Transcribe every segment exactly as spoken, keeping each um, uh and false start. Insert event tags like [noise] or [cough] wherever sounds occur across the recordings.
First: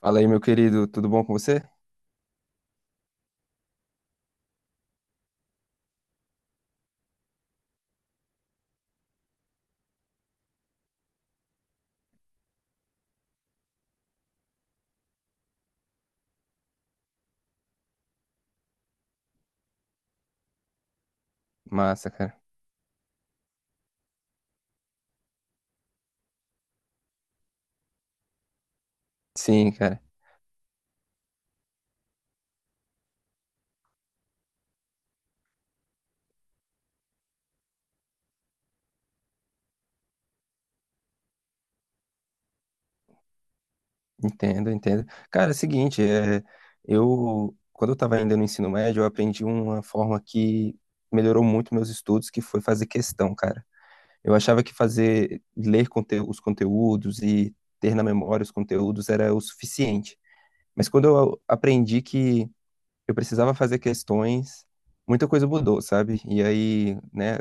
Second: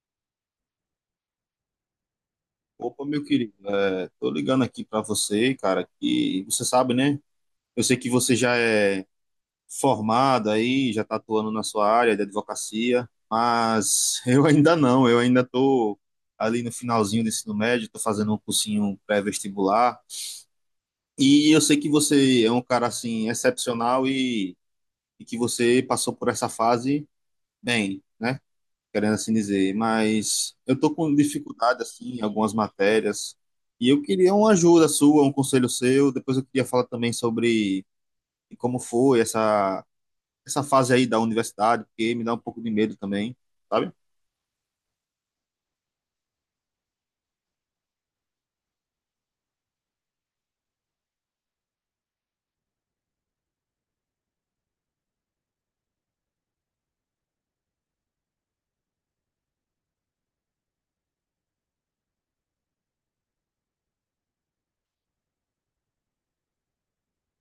Fala aí, meu querido, tudo bom com você? Opa, meu querido, é, tô ligando aqui pra você, cara, que você sabe, né? Eu sei que você já é formado aí, já tá atuando na sua área de advocacia, mas [laughs] eu ainda não, eu ainda tô ali no finalzinho do ensino médio, tô fazendo um cursinho pré-vestibular, e eu sei que Massa, cara. você é um cara, assim, excepcional e, e que você passou por essa fase bem, né? Querendo assim Sim, dizer, cara, mas eu tô com dificuldade assim em algumas matérias e eu queria uma ajuda sua, um conselho seu. Depois eu queria falar também sobre como foi essa essa fase aí da universidade, porque me dá um pouco de medo também, sabe? entendo, entendo. Cara, é o seguinte, é, eu, quando eu tava ainda no ensino médio, eu aprendi uma forma que melhorou muito meus estudos, que foi fazer questão, cara. Eu achava que fazer, ler conte- os conteúdos e ter na memória os conteúdos era o suficiente. Mas quando eu aprendi que eu precisava fazer questões, muita coisa mudou, sabe? E aí, né,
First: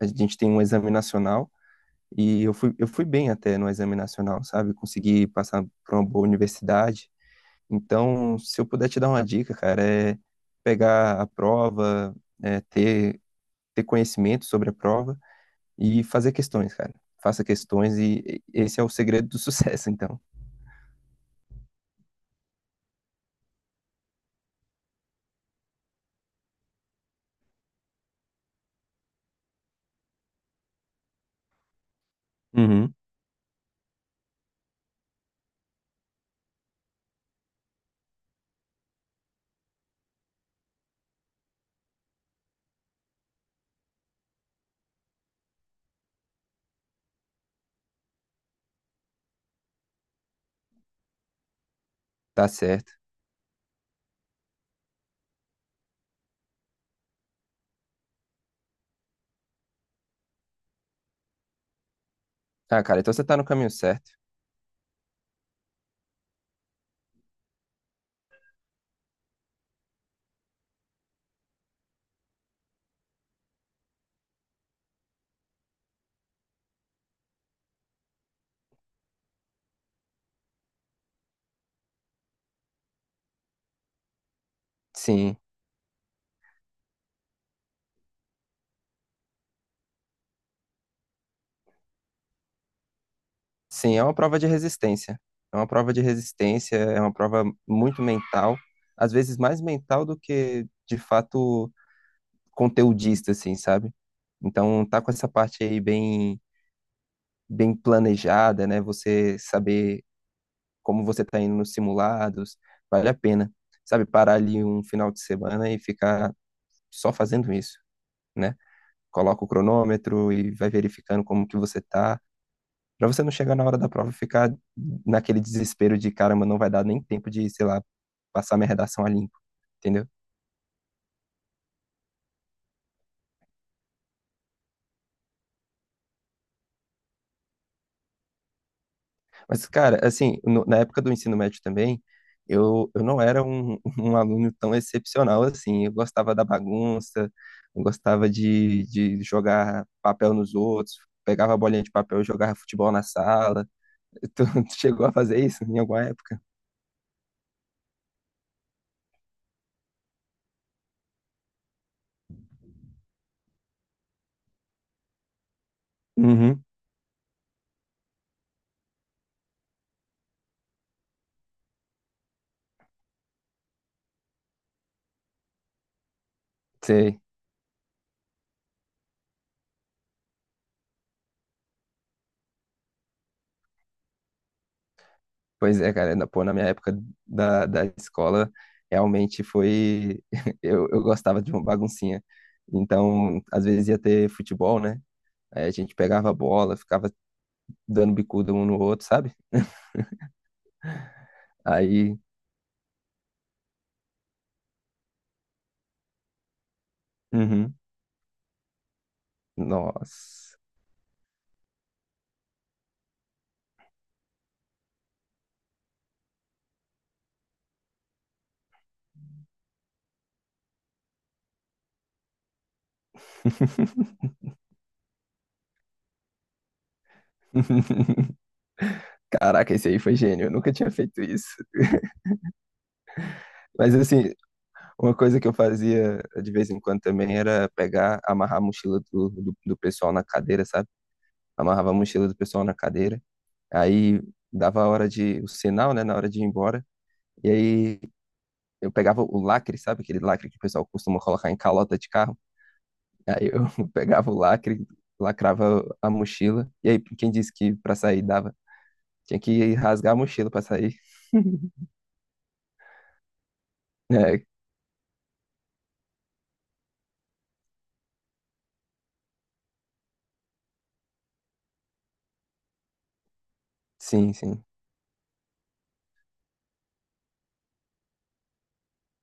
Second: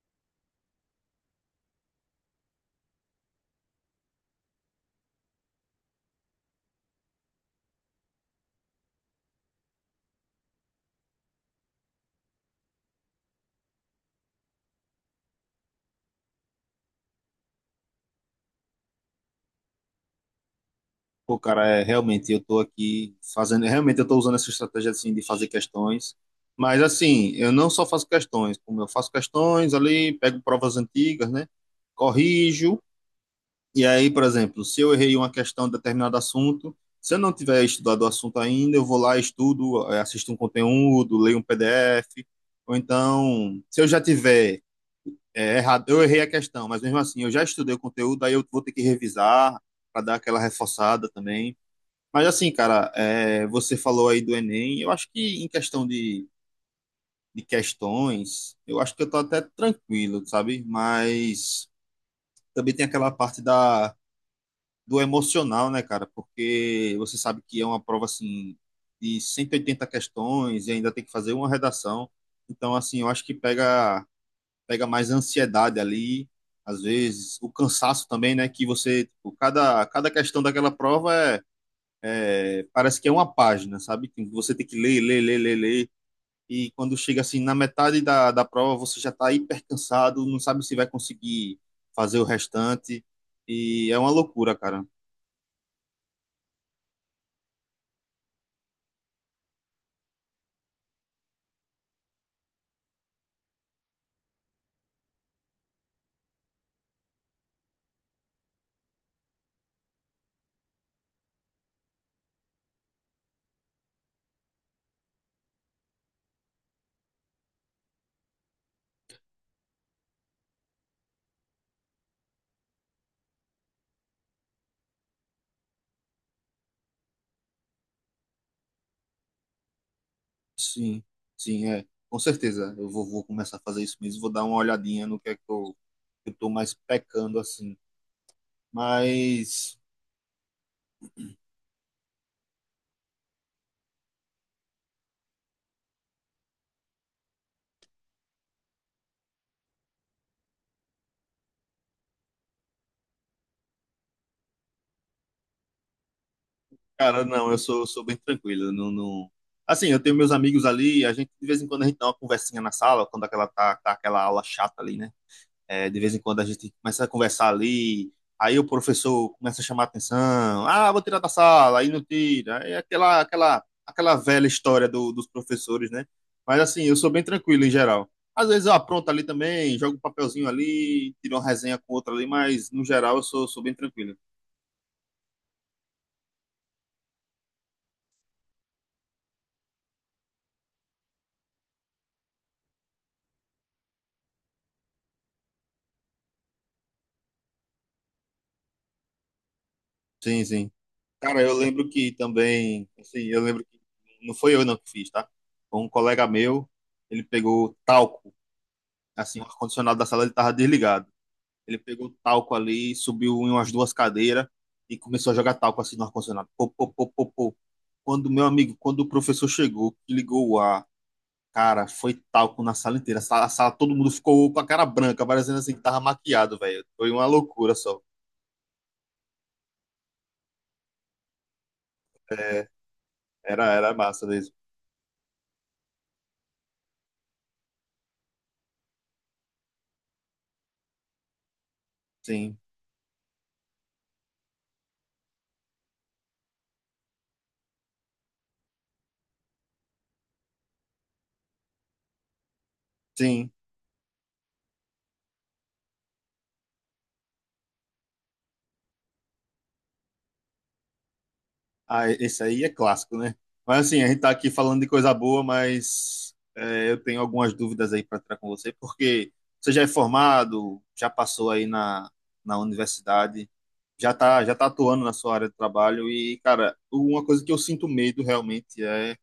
a gente tem um exame nacional. E eu fui, eu fui bem até no exame nacional, sabe? Consegui passar para uma boa universidade. Então, se eu puder te dar uma dica, cara, é pegar a prova, é ter, ter conhecimento sobre a prova e fazer questões, cara. Faça questões e esse é o segredo do [laughs] sucesso, então. Pô, cara, é realmente eu tô aqui fazendo, realmente eu tô usando essa estratégia assim de fazer questões. Mas assim, eu não só faço questões, como eu faço questões ali, pego provas antigas, né? Corrijo. Uhum. E aí, por exemplo, se eu errei uma questão de determinado assunto, se eu não tiver estudado o assunto ainda, eu vou lá, estudo, eh, assisto um conteúdo, leio um P Dê. Ou então, se eu já tiver eh, errado, eu errei a questão, mas mesmo assim, eu já estudei o conteúdo, aí eu vou ter que revisar para dar aquela reforçada também. Mas Tá assim, cara, certo. eh, você falou aí do Enem, eu acho que em questão de, de questões, eu acho que eu tô até tranquilo, sabe? Mas também Ah, tem cara, aquela então você tá parte no caminho da certo. do emocional, né, cara? Porque você sabe que é uma prova assim de cento e oitenta questões e ainda tem que fazer uma redação. Então, assim, eu acho que pega pega mais ansiedade ali, às vezes o cansaço também, né? Que você, tipo, cada cada questão daquela prova é, é- parece que é uma página, sabe? Que você tem que ler, ler, Sim, ler, ler, ler. E quando chega assim na metade da, da prova, você já está hiper cansado, não sabe se vai conseguir fazer o restante. E sim, é é uma uma prova de loucura, cara. resistência. É uma prova de resistência, é uma prova muito mental, às vezes mais mental do que de fato conteudista, assim, sabe? Então, tá com essa parte aí bem, bem planejada, né? Você saber como você tá indo nos simulados, vale a pena, sabe? Parar ali um final de semana e ficar só fazendo isso, né? Coloca o cronômetro e vai verificando como que você tá, pra você não chegar na hora da prova e ficar naquele desespero de, caramba, não vai dar nem tempo de, sei lá, passar minha redação a limpo, entendeu? Sim, sim, é. Com certeza. Eu vou, vou começar a fazer isso mesmo. Vou dar uma olhadinha no que é que eu, que eu tô mais pecando, assim. Mas, Mas, cara, assim, no- na época do ensino médio também, eu, eu não era um [laughs] um aluno tão excepcional assim. Eu gostava da bagunça, eu gostava de, de jogar papel nos outros, pegava a bolinha de papel e jogava futebol na sala. [laughs] Tu, tu chegou a fazer isso em alguma época? cara, não, eu sou, sou bem tranquilo. Eu Não, não... Assim, eu tenho meus amigos ali, a gente, de vez em quando, a gente dá uma conversinha na sala, quando aquela, tá, tá aquela aula chata ali, né? É, de vez em quando a Uhum, gente começa a conversar ali, aí o professor começa a chamar a atenção, ah, vou tirar da sala, aí não tira, é aquela, aquela, aquela velha história do, dos professores, né? Mas assim, eu sou sei. bem tranquilo em geral. Às vezes eu apronto ali também, jogo um papelzinho ali, tiro uma resenha com outra ali, mas no geral eu sou, sou bem tranquilo. Pois é, cara, na, pô, na minha época da, da escola, realmente foi. [laughs] Eu, eu gostava de uma baguncinha. Então, às vezes ia ter futebol, né? Aí a gente pegava a bola, ficava dando bicuda um no outro, sabe? [laughs] Sim, sim. Cara, eu lembro que Aí, também, assim, eu lembro que não foi eu não que fiz, tá? Foi um colega meu, ele uhum, pegou talco, assim, o ar-condicionado da sala ele tava nossa. desligado. Ele pegou talco ali, subiu em umas duas cadeiras e começou a jogar talco assim no ar-condicionado. Pô, pô, pô, pô, pô. Quando, meu amigo, quando o professor chegou, que ligou o ar, cara, foi talco na sala inteira. A sala, a sala todo mundo ficou com a cara branca, parecendo assim que tava maquiado, velho. Foi uma loucura só. [laughs] Caraca, esse aí foi gênio, eu nunca tinha feito isso. É, era, Mas era massa assim, mesmo. uma coisa que eu fazia de vez em quando também era pegar, amarrar a mochila do, do, do pessoal na cadeira, sabe? Amarrava a mochila do Sim, pessoal na cadeira, aí dava a hora de, o sinal, né, na hora de ir embora, e aí eu pegava o lacre, sabe? Aquele lacre que o pessoal costuma colocar em calota de carro. Aí sim. eu [laughs] pegava o lacre, lacrava a mochila. E aí, quem disse que pra sair dava? Tinha que rasgar a mochila pra sair. [laughs] Ah, esse aí é clássico, né? Mas assim, a gente tá É, aqui falando de coisa boa, mas é, eu tenho algumas dúvidas aí para entrar com você, porque você já é formado, já passou aí na, na universidade, já sim, tá, já sim. tá atuando na sua área de trabalho e, cara, uma coisa que eu sinto medo realmente é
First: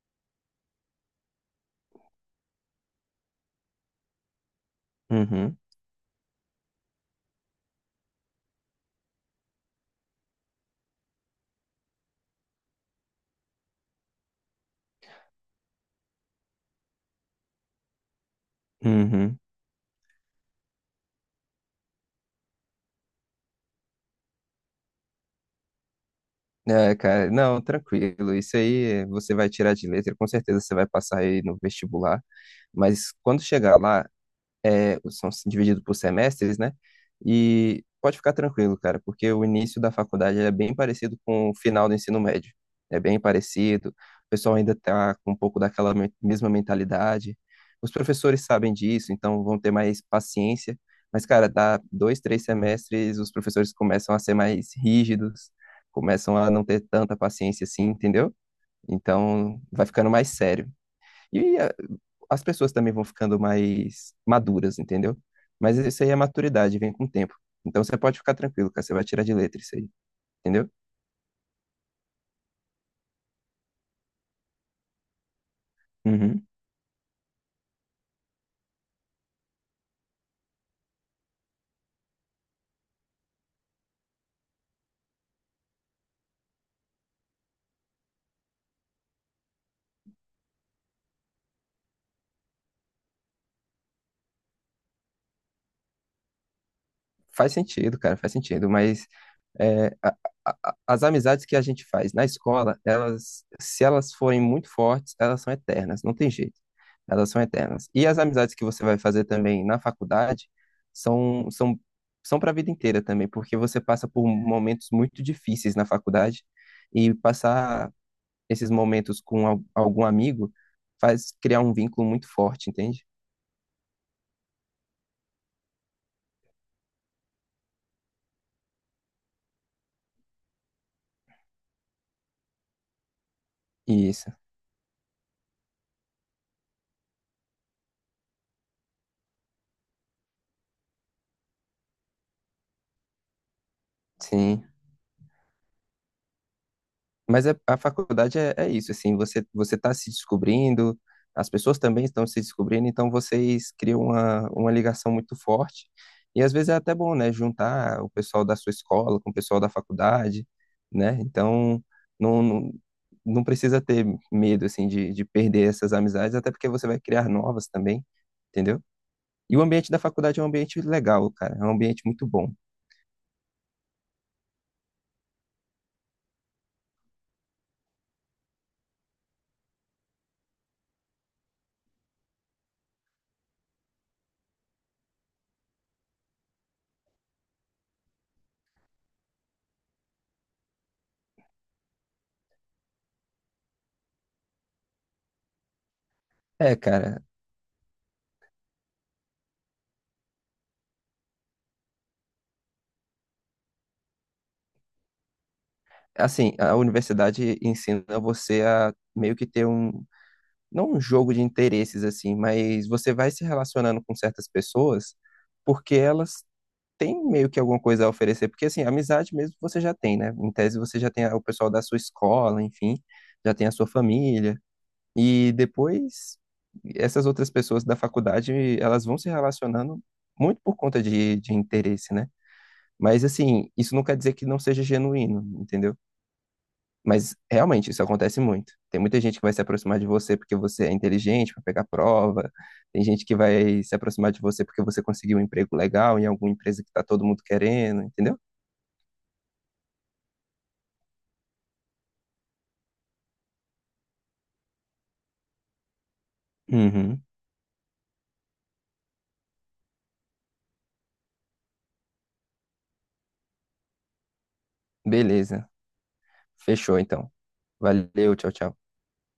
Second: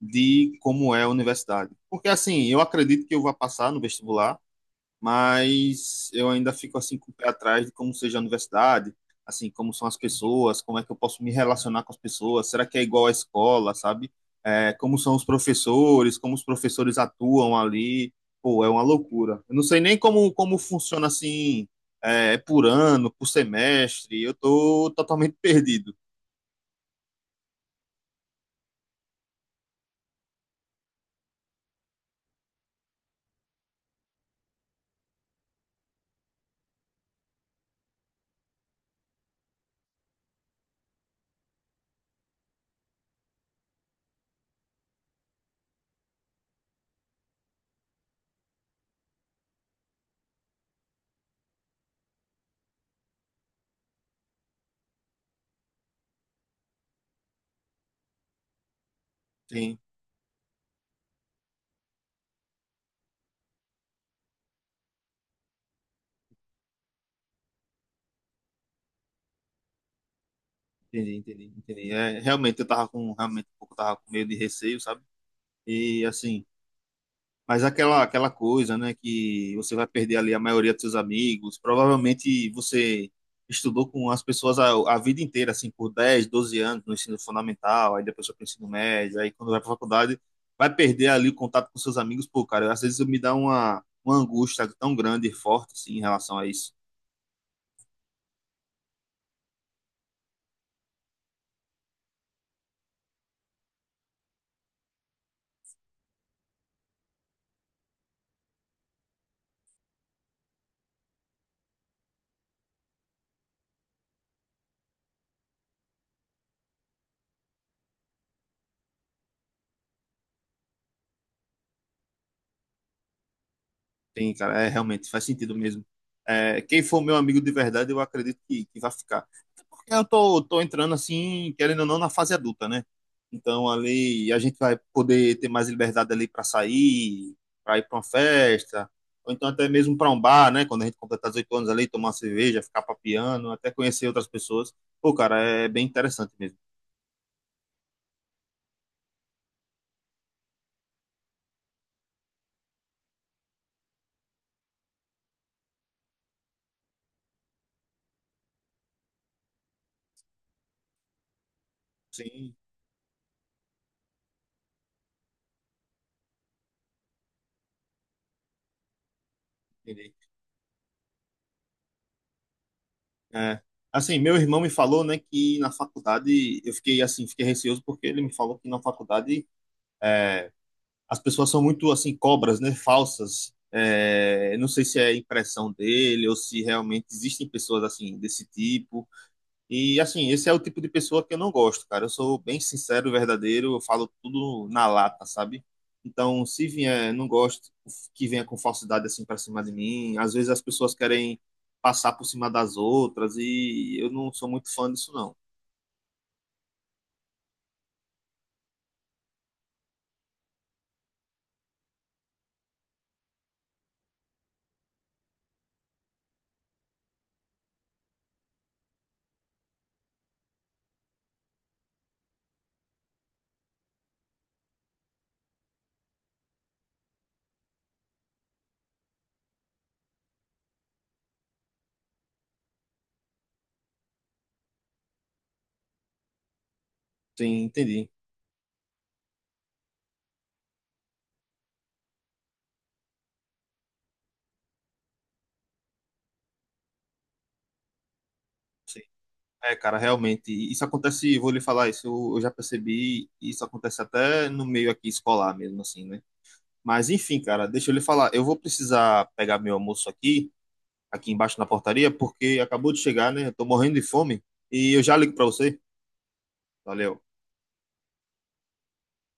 de como é a universidade. Porque assim, eu acredito que eu vou passar no vestibular, Uhum, mas eu ainda fico assim com o pé atrás de como seja a universidade, assim, como são as pessoas, como é que eu posso me relacionar com as pessoas, será que é igual à escola, sabe? É, como são os professores, como os professores atuam ali, pô, é uma uhum. loucura. Eu não sei nem como, como funciona assim, é, por ano, por semestre, eu tô totalmente [laughs] perdido. É, cara, não, tranquilo. Isso aí é, você vai tirar de letra, com certeza você vai passar aí no vestibular. Mas quando chegar lá, é, são divididos por semestres, né? E pode ficar tranquilo, cara, porque o início da faculdade é bem parecido com o final do ensino médio. É bem parecido. O pessoal ainda está com um pouco daquela me- mesma mentalidade. Os professores sabem disso, então vão ter mais paciência. Mas, cara, dá dois, três semestres, os professores começam a ser mais rígidos, começam a não ter tanta paciência assim, entendeu? Então, Sim, vai ficando mais sério. E as pessoas também vão ficando mais maduras, entendeu? Mas isso aí é maturidade, vem com o tempo. Então você pode ficar tranquilo, cara, você vai tirar de letra isso aí, entendeu? entendi, entendi, entendi. É, realmente eu tava com, realmente um pouco tava com medo de receio, sabe? E assim, Uhum. mas aquela, aquela coisa, né, que você vai perder ali a maioria dos seus amigos, provavelmente você estudou com as pessoas a, a vida inteira, assim, por dez doze anos no ensino fundamental, aí depois foi pro ensino médio, aí quando vai pra faculdade, vai perder ali o contato com seus amigos, pô, cara, às vezes me dá uma, uma angústia tão grande e forte, assim, em relação a isso. Faz sentido, cara, faz sentido, mas é, a- a- a- as amizades que a gente faz na escola, elas, se elas forem muito fortes, elas são eternas, não tem jeito. Elas são eternas. E as amizades que você vai fazer também na faculdade são, são, são para a vida inteira também, porque você passa por momentos muito difíceis na faculdade e passar esses momentos com al- algum amigo faz criar um vínculo muito forte, entende? Tem, cara, é, realmente faz sentido mesmo. É, quem for meu amigo de verdade, eu acredito que, que vai ficar. Porque eu tô, tô entrando assim, querendo ou não, na fase adulta, né? Então ali Isso, a gente vai poder ter mais liberdade ali para sair, para ir para uma festa, ou então até mesmo para um bar, né? Quando a gente completar dezoito anos ali, tomar uma cerveja, ficar papiando, até conhecer outras sim. pessoas. Pô, cara, é bem interessante mesmo. Mas é- a faculdade é, é isso, assim, você você está se descobrindo, as pessoas também estão se descobrindo, então vocês criam uma, uma ligação muito forte. E às vezes é até bom, né, juntar o pessoal da sua escola com o pessoal da faculdade, né? Então, não, Sim, não, não precisa ter medo, assim, de, de perder essas amizades, até porque você vai criar novas também, entendeu? E o ambiente da entendi. faculdade é um ambiente legal, cara. É um ambiente muito bom. É. Assim, meu irmão me falou, né, que na faculdade eu fiquei assim, fiquei receoso porque ele me falou que na faculdade é, as pessoas são muito assim cobras, né, falsas. É, eu não sei se é impressão dele ou se realmente existem pessoas assim desse tipo. E assim, esse é o tipo de pessoa que eu não gosto, cara. Eu sou bem sincero, verdadeiro, eu falo tudo na lata, sabe? Então, se É, vier, cara. não gosto que venha com falsidade assim pra cima de mim. Às vezes as pessoas querem passar por cima das outras e eu não sou muito fã disso, não. Assim, a universidade ensina você a meio que ter um, não um jogo de interesses, assim, mas você vai se relacionando com certas pessoas porque elas têm meio que alguma coisa a oferecer. Porque, assim, amizade mesmo você já tem, né? Em tese você já tem o pessoal da sua escola, enfim, já tem a sua família. E depois, essas outras pessoas da faculdade, elas vão se relacionando muito por conta de, de interesse, né? Mas assim, isso não quer dizer que não seja genuíno, entendeu? Mas Sim, realmente isso entendi. acontece muito. Tem muita gente que vai se aproximar de você porque você é inteligente para pegar prova. Tem gente que vai se aproximar de você porque você conseguiu um emprego legal em alguma empresa que tá todo mundo querendo, entendeu? É, cara, realmente, isso acontece, vou lhe falar isso, eu, eu já percebi, isso acontece até no meio aqui escolar mesmo, assim, né? Mas Uhum. enfim, cara, deixa eu lhe falar, eu vou precisar pegar meu almoço aqui. Aqui embaixo na portaria, porque acabou de chegar, né? Eu tô morrendo de fome e eu já ligo para Beleza. você. Fechou Valeu. então. Valeu, tchau, tchau.